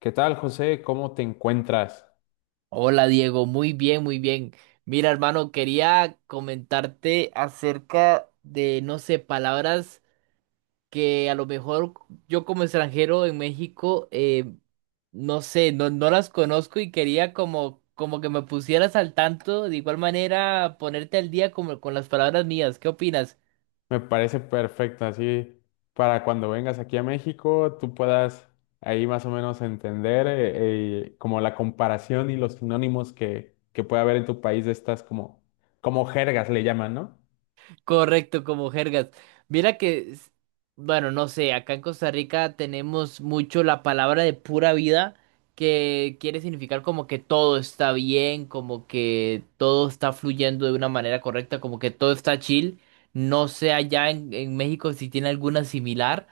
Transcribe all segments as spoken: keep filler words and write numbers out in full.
¿Qué tal, José? ¿Cómo te encuentras? Hola Diego, muy bien, muy bien. Mira, hermano, quería comentarte acerca de, no sé, palabras que a lo mejor yo como extranjero en México, eh, no sé, no, no las conozco y quería como, como que me pusieras al tanto, de igual manera ponerte al día como con las palabras mías. ¿Qué opinas? Me parece perfecto, así para cuando vengas aquí a México, tú puedas ahí más o menos entender eh, eh, como la comparación y los sinónimos que, que puede haber en tu país de estas como, como jergas le llaman, ¿no? Correcto, como jergas. Mira que, s- bueno, no sé, acá en Costa Rica tenemos mucho la palabra de pura vida, que quiere significar como que todo está bien, como que todo está fluyendo de una manera correcta, como que todo está chill. No sé allá en, en México si tiene alguna similar.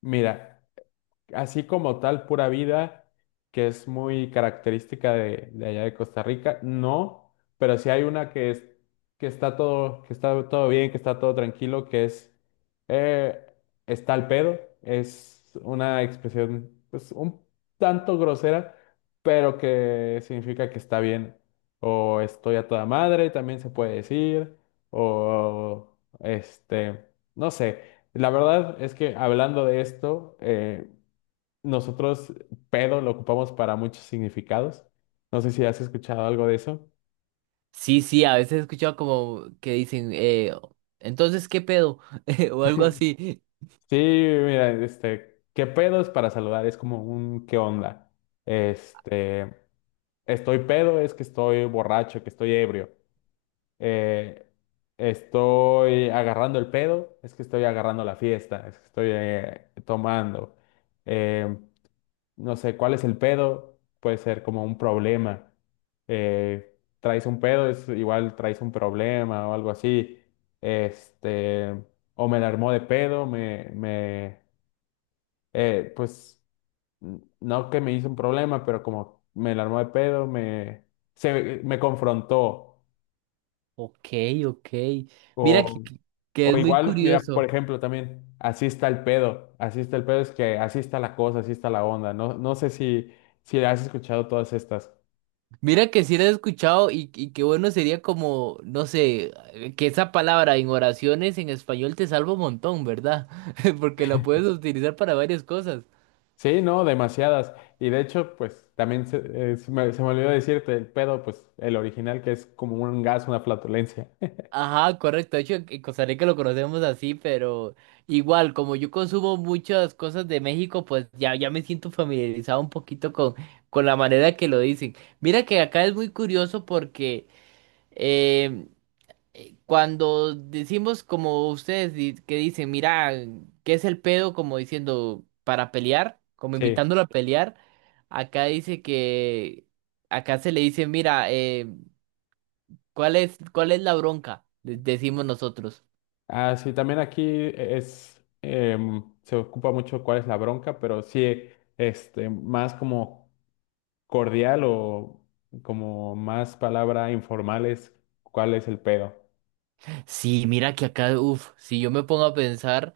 Mira, así como tal, pura vida, que es muy característica de, de allá de Costa Rica, no, pero sí hay una que es, que está todo, que está todo bien, que está todo tranquilo, que es eh, está al pedo, es una expresión pues un tanto grosera, pero que significa que está bien, o estoy a toda madre, también se puede decir, o este, no sé. La verdad es que hablando de esto, eh, nosotros pedo lo ocupamos para muchos significados. No sé si has escuchado algo de eso. Sí, sí, a veces he escuchado como que dicen, eh, entonces, ¿qué pedo? O algo así. Sí, mira, este, qué pedo es para saludar, es como un qué onda. Este, estoy pedo es que estoy borracho, que estoy ebrio. Eh, Estoy agarrando el pedo, es que estoy agarrando la fiesta, es que estoy eh, tomando. Eh, no sé, ¿cuál es el pedo? Puede ser como un problema. Eh, traes un pedo, es igual traes un problema o algo así. Este, o me la armó de pedo, me, me, eh, pues, n- no que me hizo un problema, pero como me la armó de pedo, me, se, me confrontó. Ok, ok. Mira que, O, que que o es muy igual, mira, por curioso. ejemplo, también, así está el pedo, así está el pedo, es que así está la cosa, así está la onda. No, no sé si, si has escuchado todas estas. Mira que si lo he escuchado y, y qué bueno sería como, no sé, que esa palabra en oraciones en español te salva un montón, ¿verdad? Porque la puedes utilizar para varias cosas. Sí, no, demasiadas. Y de hecho, pues también se, eh, se me, se me olvidó decirte, el pedo, pues el original que es como un gas, una flatulencia. Ajá, correcto. De hecho, en Costa Rica lo conocemos así, pero igual, como yo consumo muchas cosas de México, pues ya, ya me siento familiarizado un poquito con, con la manera que lo dicen. Mira que acá es muy curioso porque em, eh, cuando decimos como ustedes di- que dicen, mira, ¿qué es el pedo? Como diciendo, para pelear, como Sí. invitándolo a pelear. Acá dice que, acá se le dice, mira, eh, ¿cuál es, cuál es la bronca? de- Decimos nosotros. Ah, sí, también aquí es, em, se ocupa mucho cuál es la bronca, pero sí, este, más como cordial o como más palabra informal es cuál es el pedo. Sí, mira que acá, uff, si yo me pongo a pensar,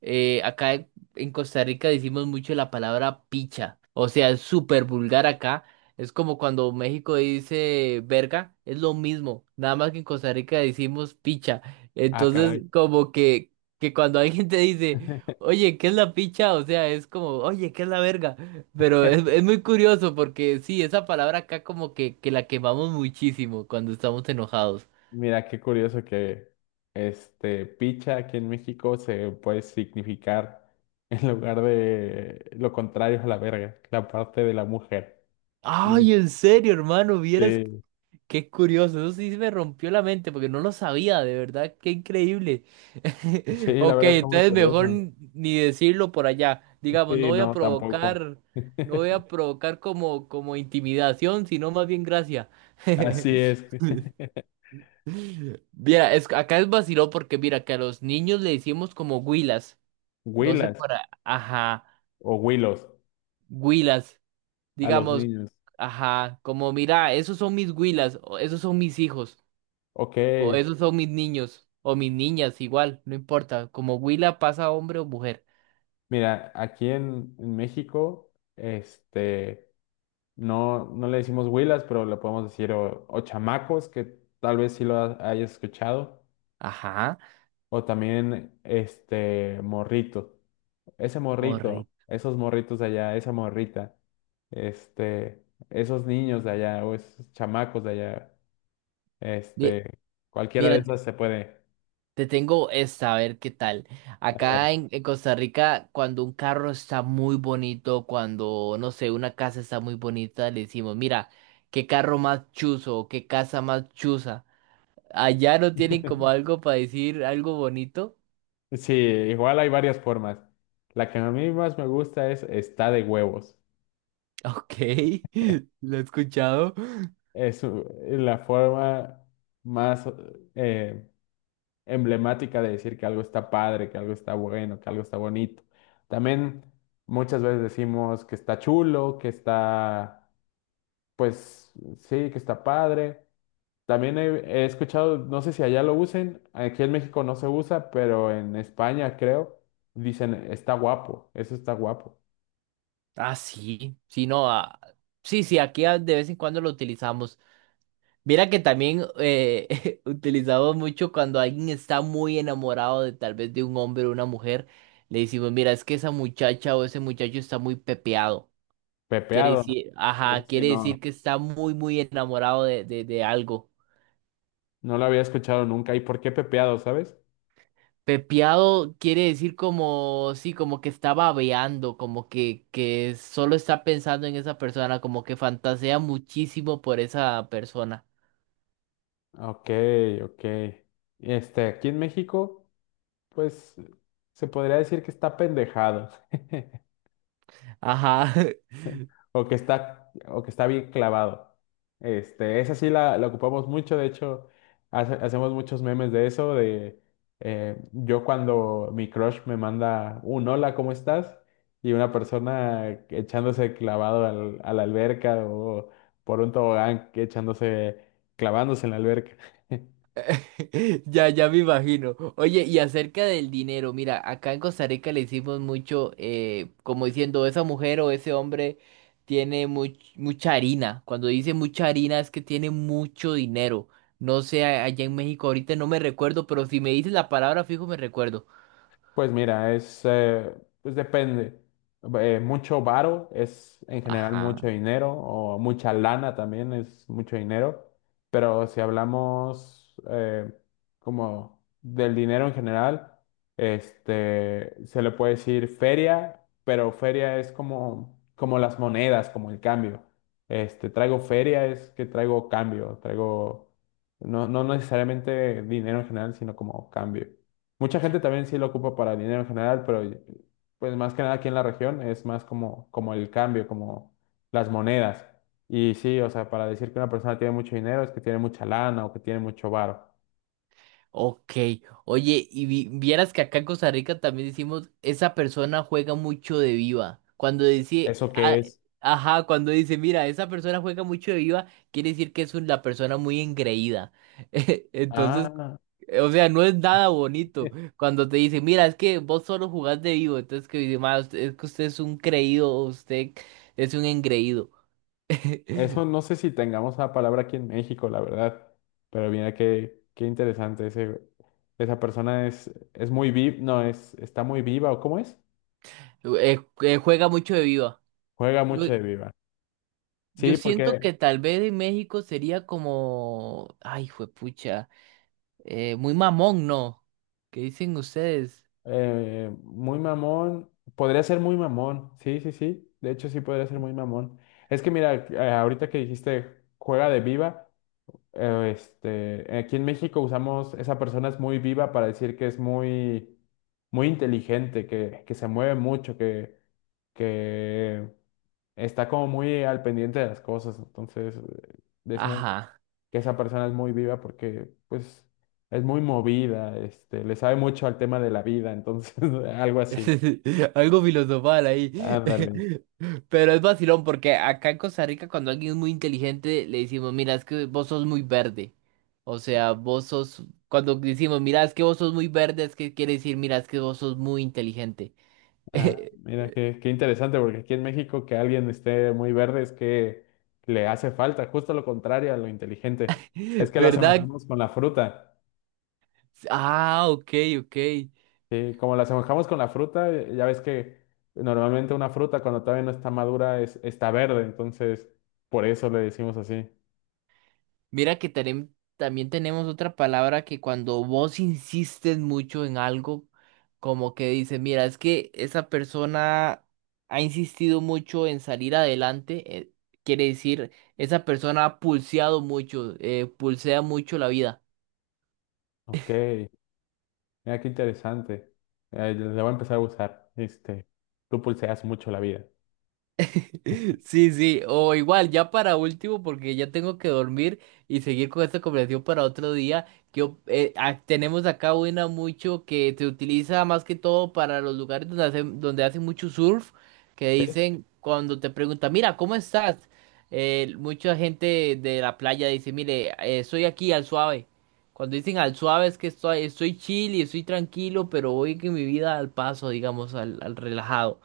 eh, acá en en Costa Rica decimos mucho la palabra picha, o sea, es súper vulgar acá, es como cuando México dice verga, es lo mismo, nada más que en Costa Rica decimos picha, Ah, entonces caray. como que, que cuando alguien te dice, oye, ¿qué es la picha? O sea, es como, oye, ¿qué es la verga? Pero es, es muy curioso porque sí, esa palabra acá como que, que la quemamos muchísimo cuando estamos enojados. Mira, qué curioso que este picha aquí en México se puede significar en lugar de lo contrario a la verga, la parte de la mujer. Eh, Ay, en serio, hermano, vieras Sí, qué curioso. Eso sí me rompió la mente porque no lo sabía, de verdad, qué increíble. sí, la Ok, verdad está muy entonces mejor curioso. n- ni decirlo por allá. Digamos, no Sí, voy a no, tampoco. provocar, no voy a provocar como, como intimidación, sino más bien gracia. Así es. Mira, es, acá es vaciló porque mira que a los niños le decimos como huilas. No sé Huilas para, ajá, o huilos huilas. a los Digamos, niños. ajá, como mira, esos son mis huilas, o esos son mis hijos, Ok, o esos son mis niños, o mis niñas, igual, no importa. Como huila pasa hombre o mujer. mira, aquí en, en México, este, no, no le decimos huilas, pero le podemos decir o, o chamacos, que tal vez sí lo ha- hayas escuchado, Ajá, o también este morrito. Ese morrito, morri. esos morritos de allá, esa morrita, este, esos niños de allá, o esos chamacos de allá, Mi- este, cualquiera de Mira, te esas se puede. te tengo esta, a ver qué tal. Saber. Acá en, en Costa Rica, cuando un carro está muy bonito, cuando, no sé, una casa está muy bonita, le decimos, mira, qué carro más chuzo, o qué casa más chuza. Allá no tienen como algo para decir algo bonito. Sí, igual hay varias formas. La que a mí más me gusta es está de huevos. Ok, lo he escuchado. Es u- la forma más eh, emblemática de decir que algo está padre, que algo está bueno, que algo está bonito. También muchas veces decimos que está chulo, que está, pues sí, que está padre. También he, he escuchado, no sé si allá lo usen, aquí en México no se usa, pero en España creo, dicen está guapo, eso está guapo. Ah, sí, sí, no, ah, sí, sí, aquí ah, de vez en cuando lo utilizamos. Mira que también eh, utilizamos mucho cuando alguien está muy enamorado de tal vez de un hombre o una mujer, le decimos, mira, es que esa muchacha o ese muchacho está muy pepeado. Quiere Pepeado. decir, Eso ajá, sí, quiere no. decir que está muy, muy enamorado de, de, de algo. No lo había escuchado nunca. ¿Y por qué pepeado, sabes? Pepeado quiere decir como, sí, como que está babeando, como que, que solo está pensando en esa persona, como que fantasea muchísimo por esa persona. Ok, ok. Este, aquí en México, pues se podría decir que está pendejado Ajá, o que está o que está bien clavado. Este, esa sí la, la ocupamos mucho, de hecho, hace- hacemos muchos memes de eso, de eh, yo cuando mi crush me manda un hola, ¿cómo estás? Y una persona echándose clavado al- a la alberca o por un tobogán que echándose, clavándose en la alberca. ya, ya me imagino. Oye, y acerca del dinero, mira, acá en Costa Rica le hicimos mucho, eh, como diciendo, esa mujer o ese hombre tiene much- mucha harina. Cuando dice mucha harina es que tiene mucho dinero. No sé, a- allá en México ahorita no me recuerdo, pero si me dices la palabra fijo me recuerdo. Pues mira, es, eh, pues depende. Eh, mucho varo es en general mucho Ajá. dinero, o mucha lana también es mucho dinero, pero si hablamos eh, como del dinero en general, este, se le puede decir feria, pero feria es como, como las monedas, como el cambio. Este, traigo feria es que traigo cambio, traigo no, no necesariamente dinero en general, sino como cambio. Mucha gente también sí lo ocupa para el dinero en general, pero pues más que nada aquí en la región es más como, como el cambio, como las monedas. Y sí, o sea, para decir que una persona tiene mucho dinero es que tiene mucha lana o que tiene mucho varo. Ok. Oye, y vi- vieras que acá en Costa Rica también decimos, esa persona juega mucho de viva. Cuando dice, ¿Eso ah, qué es? ajá, cuando dice, mira, esa persona juega mucho de viva, quiere decir que es una persona muy engreída. Entonces, Ah, o sea, no es nada bonito. Cuando te dicen, mira, es que vos solo jugás de vivo. Entonces, que dice, "Ma, usted- es que usted es un creído, usted es un engreído. eso no sé si tengamos la palabra aquí en México, la verdad. Pero mira qué, qué interesante ese, esa persona es, es muy viva, no, es, está muy viva, ¿o cómo es? Eh, eh, juega mucho de viva. Juega mucho de viva. Yo Sí, siento porque que tal vez en México sería como, ay, juepucha, eh, muy mamón, ¿no? ¿Qué dicen ustedes? eh, muy mamón. Podría ser muy mamón. Sí, sí, sí. De hecho, sí podría ser muy mamón. Es que mira, eh, ahorita que dijiste juega de viva, eh, este, aquí en México usamos esa persona es muy viva para decir que es muy, muy inteligente, que, que se mueve mucho, que, que está como muy al pendiente de las cosas. Entonces, eh, decimos Ajá. que esa persona es muy viva porque pues es muy movida, este, le sabe mucho al tema de la vida, entonces algo así. Algo filosofal ahí. Ándale. Pero es vacilón porque acá en Costa Rica cuando alguien es muy inteligente le decimos, mira, es que vos sos muy verde. O sea, vos sos, cuando decimos, mira, es que vos sos muy verde, es que quiere decir, mira, es que vos sos muy inteligente. Ah, mira, qué, qué interesante, porque aquí en México que alguien esté muy verde es que le hace falta, justo lo contrario a lo inteligente. Es que lo ¿Verdad? asemejamos con la fruta. Ah, ok, ok. Sí, como la asemejamos con la fruta, eh, ya ves que normalmente una fruta cuando todavía no está madura es, está verde, entonces por eso le decimos así. Mira que tenem- también tenemos otra palabra que cuando vos insistes mucho en algo, como que dices, mira, es que esa persona ha insistido mucho en salir adelante, eh, quiere decir, esa persona ha pulseado mucho, eh, pulsea mucho la vida. Ok. Mira, qué interesante. Eh, la voy a empezar a usar. Este, tú pulseas mucho la vida. Sí, sí, o igual, ya para último, porque ya tengo que dormir y seguir con esta conversación para otro día. Yo, eh, ah, tenemos acá una mucho que se utiliza más que todo para los lugares donde hacen, donde hacen mucho surf, que dicen cuando te preguntan, mira, ¿cómo estás? Eh, mucha gente de la playa dice, mire, eh, estoy aquí al suave. Cuando dicen al suave es que estoy, estoy chill y estoy tranquilo, pero voy que mi vida al paso, digamos, al, al relajado.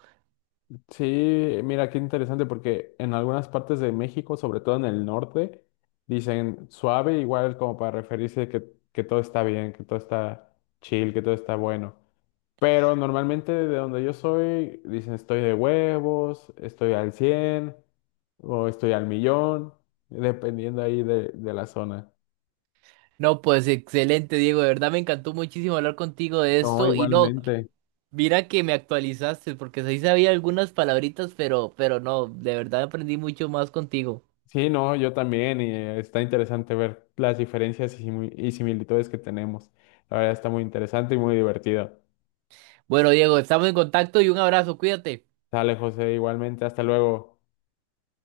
Sí, mira, qué interesante porque en algunas partes de México, sobre todo en el norte, dicen suave igual como para referirse que, que todo está bien, que todo está chill, que todo está bueno. Pero normalmente de donde yo soy, dicen estoy de huevos, estoy al cien o estoy al millón, dependiendo ahí de, de la zona. No, pues excelente, Diego. De verdad me encantó muchísimo hablar contigo de No, esto. Y no, igualmente. mira que me actualizaste, porque sí sabía algunas palabritas, pero, pero no, de verdad aprendí mucho más contigo. Sí, no, yo también, y eh, está interesante ver las diferencias y simi- y similitudes que tenemos. La verdad está muy interesante y muy divertido. Bueno, Diego, estamos en contacto y un abrazo, cuídate. Sale, José, igualmente, hasta luego.